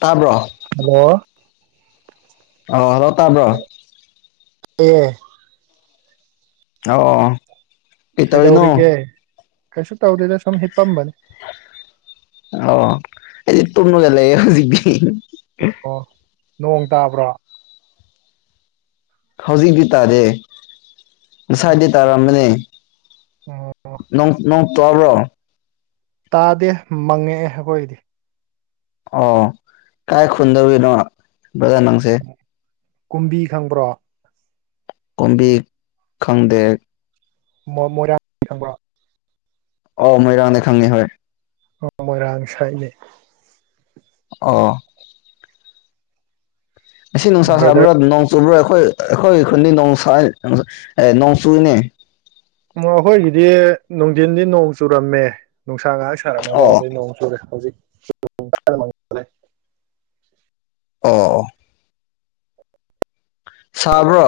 ꯇꯥꯕ꯭ꯔꯣ ꯍꯜꯂꯣ ꯑ ꯍꯜꯂꯣ ꯇꯥꯕ꯭ꯔꯣ ꯑꯦ ꯑꯣ ꯀꯩ ꯇꯧꯔꯤꯅꯣ ꯀꯩꯗꯧꯔꯤꯒꯦ ꯀꯩꯁꯨ ꯇꯧꯗꯦꯗ ꯁꯨꯝ ꯍꯤꯞꯄꯝꯕꯅꯤ ꯑꯣ ꯑꯗꯤ ꯇꯨꯝꯂꯒ ꯂꯩꯌꯦ ꯍꯧꯖꯤꯛꯇꯤ ꯑꯣ ꯅꯣꯡ ꯇꯥꯕ꯭ꯔꯣ ꯍꯧꯖꯤꯛꯇꯤ ꯇꯥꯗꯦ ꯉꯁꯥꯏꯗꯤ ꯇꯥꯔꯝꯕꯅꯦ ꯎꯝ ꯅꯣꯡꯣꯡ ꯇꯥꯕ꯭ꯔꯣ ꯇꯥꯗꯦ ꯃꯪꯉꯛꯑꯦ ꯑꯩꯈꯣꯏꯗꯤ ꯑꯣ ꯀꯥꯏ ꯈꯨꯟꯗꯕꯤꯅꯣ ꯕꯖ ꯅꯪꯁꯦ ꯀꯨꯝꯕꯤ ꯈꯪꯕ꯭ꯔꯣ ꯀꯨꯝꯕꯤ ꯈꯪꯗꯦ ꯃꯔꯥꯡ ꯈꯪ ꯑꯣ ꯃꯣꯏꯔꯥꯡꯗ ꯈꯪꯉ ꯍꯣꯏ ꯃꯣꯏꯔꯥꯡ ꯁꯥꯏꯅꯦ ꯑꯣ ꯑꯁꯤ ꯅꯨꯡꯁꯥ ꯕ꯭ꯔꯗꯔ ꯁꯥꯕ꯭ꯔꯥ ꯅꯣꯡ ꯆꯨꯕ꯭ꯔꯥ ꯑꯩꯈꯣꯏ ꯑꯩꯈꯣꯏ ꯈꯨꯟꯗꯤ ꯅꯣꯡꯁꯥ ꯑꯦ ꯅꯣꯡ ꯆꯨꯅꯦ ꯑꯩꯈꯣꯏꯒꯤꯗꯤ ꯅꯨꯡꯊꯤꯟꯗꯤ ꯅꯣꯡ ꯆꯨꯔꯝꯃꯦ ꯅꯨꯡꯁꯥ ꯉꯥꯏꯍꯥꯛ ꯁꯥꯔꯝꯃꯒ ꯑꯣ ꯑꯗꯨꯗꯩ ꯅꯣꯡ ꯆꯨꯔꯦ ꯍꯧꯖꯤꯛ [inaudible] ꯑꯣ ꯁꯥꯕ꯭ꯔꯣ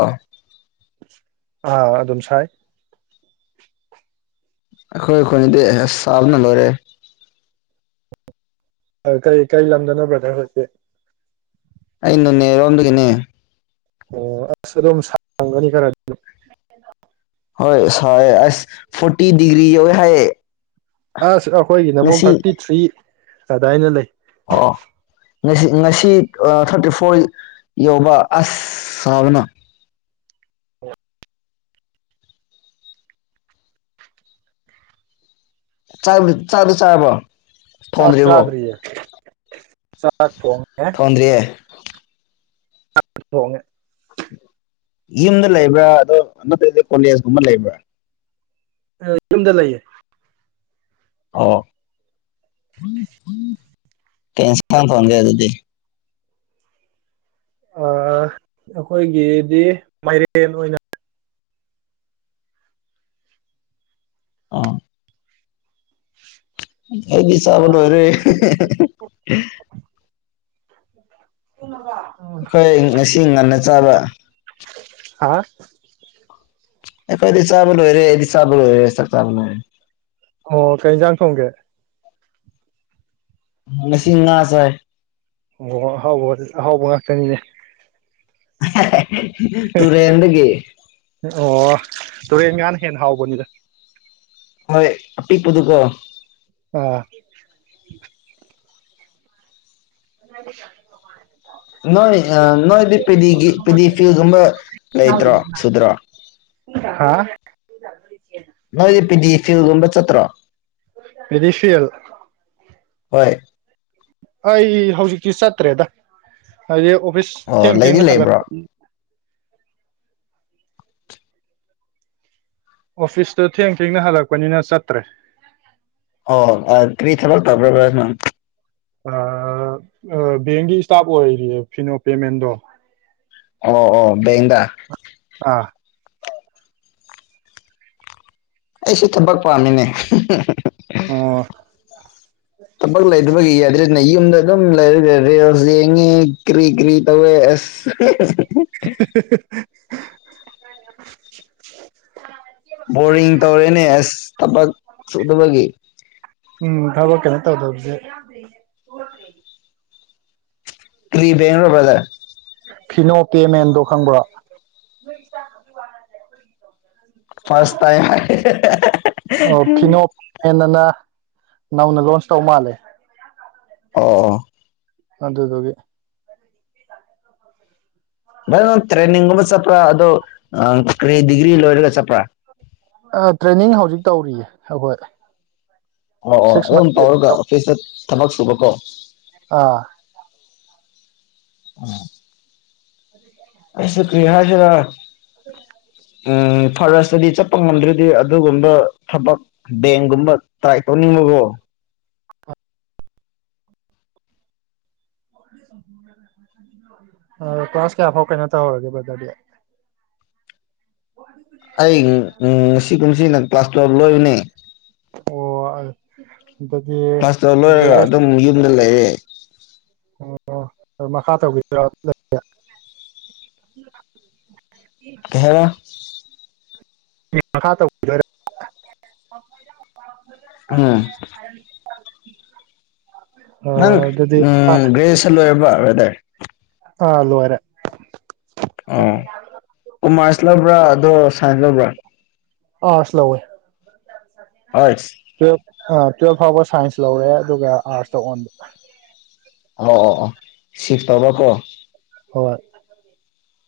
ꯑꯥ ꯑꯗꯨꯝ ꯁꯥꯏ ꯑꯩꯈꯣꯏ ꯑꯩꯈꯣꯏꯅꯤꯗꯤ ꯑꯁ ꯆꯥꯕꯅ ꯂꯣꯏꯔꯦ ꯀꯩ ꯀꯔꯤ ꯂꯝꯗꯅꯣ ꯕ꯭ꯔꯗ ꯍꯧꯖꯤꯛ ꯑꯩꯅꯅꯦꯔꯣꯟꯗꯨꯒꯤꯅꯦ ꯑꯣ ꯑ ꯑꯗꯨꯝ ꯁꯥꯡꯒꯅꯤ ꯀꯔ ꯍꯣꯏ ꯍꯣꯏ ꯑꯁ ꯐꯣꯔꯇꯤ ꯗꯤꯒ꯭ꯔꯤ ꯌꯧꯋꯦ ꯍꯥꯏꯌꯦ ꯑꯁ ꯑꯩꯈꯣꯏꯒꯤꯅ ꯑꯃꯨꯛ ꯉꯁꯤ ꯊꯥꯔꯇꯤ ꯊ꯭ꯔꯤ ꯑꯗꯥꯏꯅ ꯂꯩ ꯑꯣ ꯉꯁꯤ ꯉꯁꯤ ꯊꯥꯔꯇꯤ ꯐꯣꯔ ꯌꯧꯕ ꯑꯁ ꯁꯥꯕꯅ ꯆꯥꯛꯇꯤ ꯆꯥꯛꯇꯤ ꯆꯥꯔꯕꫭ ꯆꯥꯛꯆꯗ‍꯭ꯔꯤꯌꯦ ꯆꯥꯛꯥ ꯊꯣꯟꯗ꯭ꯔꯤꯑꯌꯦ ꯇꯉ [unintelligible] ꯌꯨꯝꯗ ꯂꯩꯕ꯭ꯔꯥ ꯑꯗꯣ ꯅꯠꯇ ꯀꯣꯂꯦꯖꯀꯨꯝꯕ ꯂꯩꯕ꯭ꯔꯥ ꯑ ꯌꯨꯝꯗ ꯂꯩꯌꯦ ꯑꯣ ꯀꯩ ꯏꯟꯁꯥꯡ ꯊꫭꯡꯒ‌ꯦ ꯑꯗꯨꯗꯤ ꯑꯩꯈꯣꯏꯒꯤꯗꯤ ꯃꯥꯏꯔꯦꯟ ꯑꯣꯏꯅ ꯑꯥ ꯑꯩꯗꯤ ꯆꯥꯕ ꯂꫭꯏꯔꯦ ꯇꯨꯝꯃꯕꯥ ꯍꯣꯏ ꯉꯁꯤ ꯉꯟꯅ ꯆꯥꯕ ꯍꯥ ꯑꯩꯈꯣꯏꯗꯤ ꯆꯥꯕ ꯂꯣꯏꯔꯦ ꯑꯩꯗꯤ ꯆꯥꯕ ꯂꫭꯏꯔꯦ ꯆꯥꯛ ꯆꯥꯕ ꯂꯔꯦ ꯑꯣ ꯀꯩ ꯏꯟꯖꯥꯡ ꯊꯣꯡꯒꯦ ꯉꯥꯁꯤ ꯉꯥ ꯆꯥꯏ ꯑꯍꯥꯎꯕ ꯑꯍꯥꯎꯕ ꯉꯥꯛꯇꯅꯤꯅꯦ [unintelligible] ꯇꯨꯔ‌ꯦꯟꯗꯒꯤ ꯑꯣ ꯇꯨꯔꯦꯟ ꯉꯥꯟꯅ ꯍꯦꯟꯅ ꯍꯥꯎꯕꯅꯤꯗ ꯍꯣꯏ ꯑꯄꯤꯛꯄꯗꯨꯀꯣ ꯑꯥ [unintelligible] ꯅꯣꯏ ꯑ ꯅꯣꯏꯗꯤ ꯄꯦꯗꯤ ꯄꯦꯗꯤ ꯐꯤꯒꯨꯝꯕ ꯂꯩꯇ꯭ꯔꯣ ꯁꯨꯗ꯭ꯔꯣ ꯊ [unintelligible] ꯅꫭꯏꯗꯤ ꯄꯤꯗꯤ ꯐꯤꯜꯒꯨꯝꯕ ꯆꯠꯇ꯭ꯔꯣ ꯄꯦꯗꯤꯐꯤꯜ ꯍꯣꯏ ꯑꯩ ꯍꯧꯖꯤꯇꯤ ꯆꯠꯇ꯭ꯔꯦꯗ ꯍꯥꯏꯗꯤ ꯑꫭꯞ ꯍꯨꯁ ꯑꯣ ꯊꯦꯡ ꯂꯩꯗꯤ ꯊꯦꯡꯅ ꯍꯥꯜꯂꯛ ꯂꯩꯕ꯭ꯔꯣ ꯑꯣꯐꯤꯁꯇꯣ ꯊꯦꯡ ꯊꯦꯡꯅ ꯍꯜꯂꯛꯄꯅꯤꯅ ꯆꯠꯇ꯭ꯔꯦ ꯑꯣ ꯑꯥ ꯀꯔꯤ ꯊꯕꯛ ꯇꯧꯕ꯭ꯔꯥ ꯕꯔ ꯅꯪ ꯕꯦꯡꯒꯤ ꯏꯁꯇꯥꯞ ꯑꯣꯏꯔꯤꯌꯦ ꯐꯤꯅꯣ ꯄꯦꯃꯦꯟꯗꯣ ꯑꯣ ꯑꯣ ꯕꯦꯡꯗꯥ ꯑ [unintelligible] ꯑꯩꯁꯨ ꯊꯕꯛ ꯄꯥꯝꯃꯤꯅꯦ ꯑꯣ ꯊꯥꯕꯛ ꯂꯩꯇꯕꯒꯤ ꯌꯦꯗ꯭ꯔꯦꯅ ꯅ ꯌꯨꯝꯗ ꯑꯗꯨꯝ ꯂꯩꯔꯒ ꯔꯦꯜꯁ ꯌꯦꯡꯉꯤ ꯀꯔꯤ ꯀꯔꯤ ꯇꯧꯕꯋꯥꯏ ꯑꯁ [unintelligible] ꯕꯣꯔꯤꯡ ꯇꯧꯔꯦꯅꯦ ꯑꯁ ꯊꯕꯛ ꯁꯨꯗꯕꯒꯤ꯫ ꯎꯝ ꯊꯕꯛ ꯀꯩꯅꫭ ꯇꯧꯗꯕꯁꯦ ꯀꯔꯤꯕꯅꯕꯗ ꯐꯤꯅꯣ ꯀꯦꯃꯦꯟꯗꯣ ꯈꯪꯕ꯭ꯔꯣ ꯐꯁ ꯇꯥꯏꯝ ꯍꯥꯏ ꯅꯎꯅ ꯂꯣꯟꯁ ꯇꯧ ꯃꯥꯂꯦ ꯑꯣ ꯑꯣ ꯑꯗꯨꯗꯨꯒꯤ꯫ ꯐ ꯇ꯭ꯔꯦꯟꯅꯤꯡꯒꯨꯝꯕ ꯆꯠꯄ꯭ꯔꯥ ꯑꯗ ꯀꯔꯤ ꯗꯤꯒ꯭ꯔꯤ ꯂꯣꯏꯔꯒ ꯆꯠꯄ꯭ꯔꯥ ꯑ ꯇ꯭ꯔꯦꯟꯅꯤꯡ ꯍꯧꯖꯤꯛ ꯇꯧꯔꯤꯌꯦ ꯑꯩꯈꯣꯏ ꯑꯣ ꯑꯣ ꯁꯤꯛꯁ ꯃꯟ ꯑꯗꯨꯝ ꯄꯥꯎꯔꯒ ꯑꯣꯐꯤꯁꯇ ꯊꯕꯛ ꯁꯨꯕ ꯀꯣ ꯑꯥ ꯑ ꯑꯩꯁꯨ ꯀ꯭ꯔꯤ ꯍꯥꯏꯗꫭꯏꯔꯥ ꯎꯝ ꯐꯥꯔꯦꯁꯇꯗꯤ ꯆꯠꯄ ꯉꯝꯗ꯭ꯔꯗꯤ ꯑꯗꯨꯒꯨꯝꯕ ꯊꯕꯛ ꯕꯦꯡꯒꯨꯝꯕ ꯇꯥꯏ ꯇꯧꯅꯤꯡꯕꯀꯣ ꯀ꯭ꯂꯥꯁ ꯀꯌꯥ ꯐꯥꯎ ꯀꯩꯅꯣ ꯇꯧꯍꯧꯔꯒꯦ ꯕ꯭ꯔꯗꯔꯗꯤ꯫ ꯑꯩ ꯎꯝ ꯄꯨꯁꯤ ꯅ ꯀ꯭ꯂꯥꯁꯇ ꯂꯣꯏꯅꯦ ꯑꯣ ꯑꯗꯨꯗꯤ ꯀ꯭ꯂꯥꯁꯇ ꯂꯣꯏꯔꯒ ꯑꯗꯨꯝ ꯌꯨꯝꯗ ꯂꯩꯌꯦꯦ [inaudible] ꯑꯣ ꯃꯈꯥ ꯇꯧꯒꯤꯗ꯭ꯔꯥ ꯂꯩ ꯀꯩ ꯍꯥꯏꯕꯥ꯫ ꯃꯈꯥ ꯇꯧꯒꯤꯗꫭꯔꯥ꯫ ꯎꯝ ꯅꯪ ꯑꯥ, ꯑꯗꯨꯗꯤ ꯑꯥ ꯎꯝ ꯒ꯭ꯔꯦꯖꯦꯁꯟ ꯂꫭꯏꯔꯕ ꯕ꯭ꯔꯥꯗꯔ꯫ ꯑꯥ ꯂꫭꯏꯔꯦ꯫ ꯑꯣ ꯎꯃ ꯆꯠꯂꯕ꯭ꯔꯥ ꯑꯗꯣ ꯁꯥꯏꯁꯂꯕ꯭ꯔꯥ ꯑꯥ ꯁꯂꯧꯋꯦ [unintelligible] ꯑ ꯇꯨꯋꯦꯜꯐ ꯐꯥꯎꯕ ꯁꯥꯏꯟꯁ ꯂꯧꯔꯦ ꯑꯗꯨꯒ ꯑꯥꯔꯠꯁꯇ ꯑꯣꯟꯕ꯫ ꯑꯣ ꯑꯣ ꯑꯣ ꯁꯤꯐ ꯇꯧꯕ ꯀꯣ꯫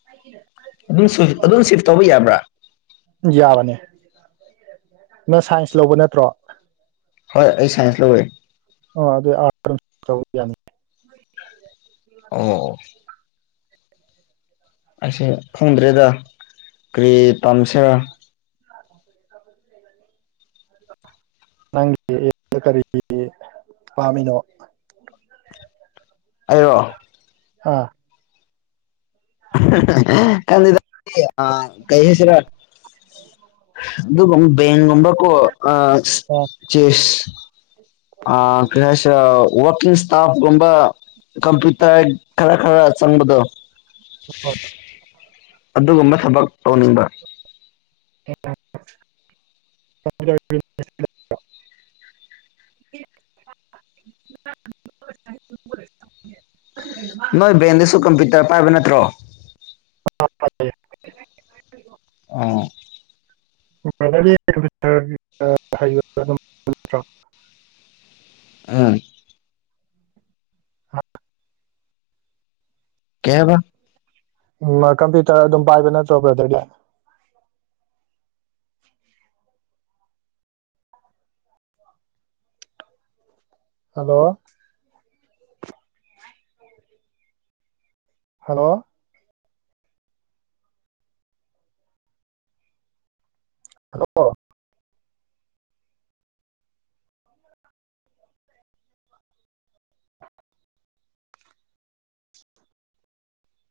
ꯍꫭꯏ꯫ ꯑꯗꯨꯝꯐ ꯑꯗꯨꯝ ꯁꯤꯐ ꯇꯧꯕ ꯌꯥꯕ꯭ꯔꯥ ꯌꯥꯕꯅꯤ ꯅꯪ ꯁꯥꯏꯟꯁ ꯂꯧꯕ ꯅꯠꯇ꯭ꯔꯣ꯫ ꯍꯣꯏ ꯑꯩ ꯁꯥꯏꯟꯁ ꯂꯧꯋꯦ꯫ ꯑ ꯑꯗꯨ ꯆꯅꯤ ꯑꯣ ꯑꯁꯤꯁꯦ ꯈꯪꯗ꯭ꯔꯦꯗ ꯀ꯭ꯔꯤ ꯇꯝꯁꯤ ꯑ ꯂꯩꯕꯅꯤ ꯅꯪ ꯀꯔꯤ ꯄꯥꯃꯤꯅꯣ ꯑꯔꯣ ꯑꯥ ꯀꯗ ꯑ ꯀꯩ ꯍꯥꯏꯁꯤꯔ ꯑꯗꯨ ꯕꯒꯨꯝꯕ ꯀ‌ꯣ ꯑꯥ ꯑꯥ ꯆꯤꯁ ꯑꯥ [unintelligible] ꯋꯥꯔꯀꯤꯡ ꯏꯁꯇꯥꯐꯀꯨꯝꯕ ꯀꯝꯄ꯭ꯌꯨꯇꯔ ꯈꯔ ꯈꯔ ꯆꯪꯕꯗꯣ ꯍꯣꯏ ꯑꯗꯨꯒꯨꯝꯕ ꯊꯕꯛ ꯇꯧꯅꯤꯡꯕ [unintelligible] ꯅꯣꯏ ꯕꯦꯟꯗꯤꯁꯨ ꯀꯝꯄꯤ ꯄꯥꯏꯕ ꯅꯠꯇ꯭ꯔꯣ ꯑ ꯐ ꯑꯣ [unintelligible] ꯑꯥ ꯀꯦꯕ ꯎ ꯀꯝꯄ꯭ꯌꯨꯇꯔ ꯑꯗꯨꯝ ꯄꯥꯏꯕ ꯅꯠꯇ꯭ꯔꯕ꯭ꯔꯥꯗꯗꯤ ꯍꯜꯂꯣ ꯍꯜꯂꯣ ꯍꯜꯂꯣ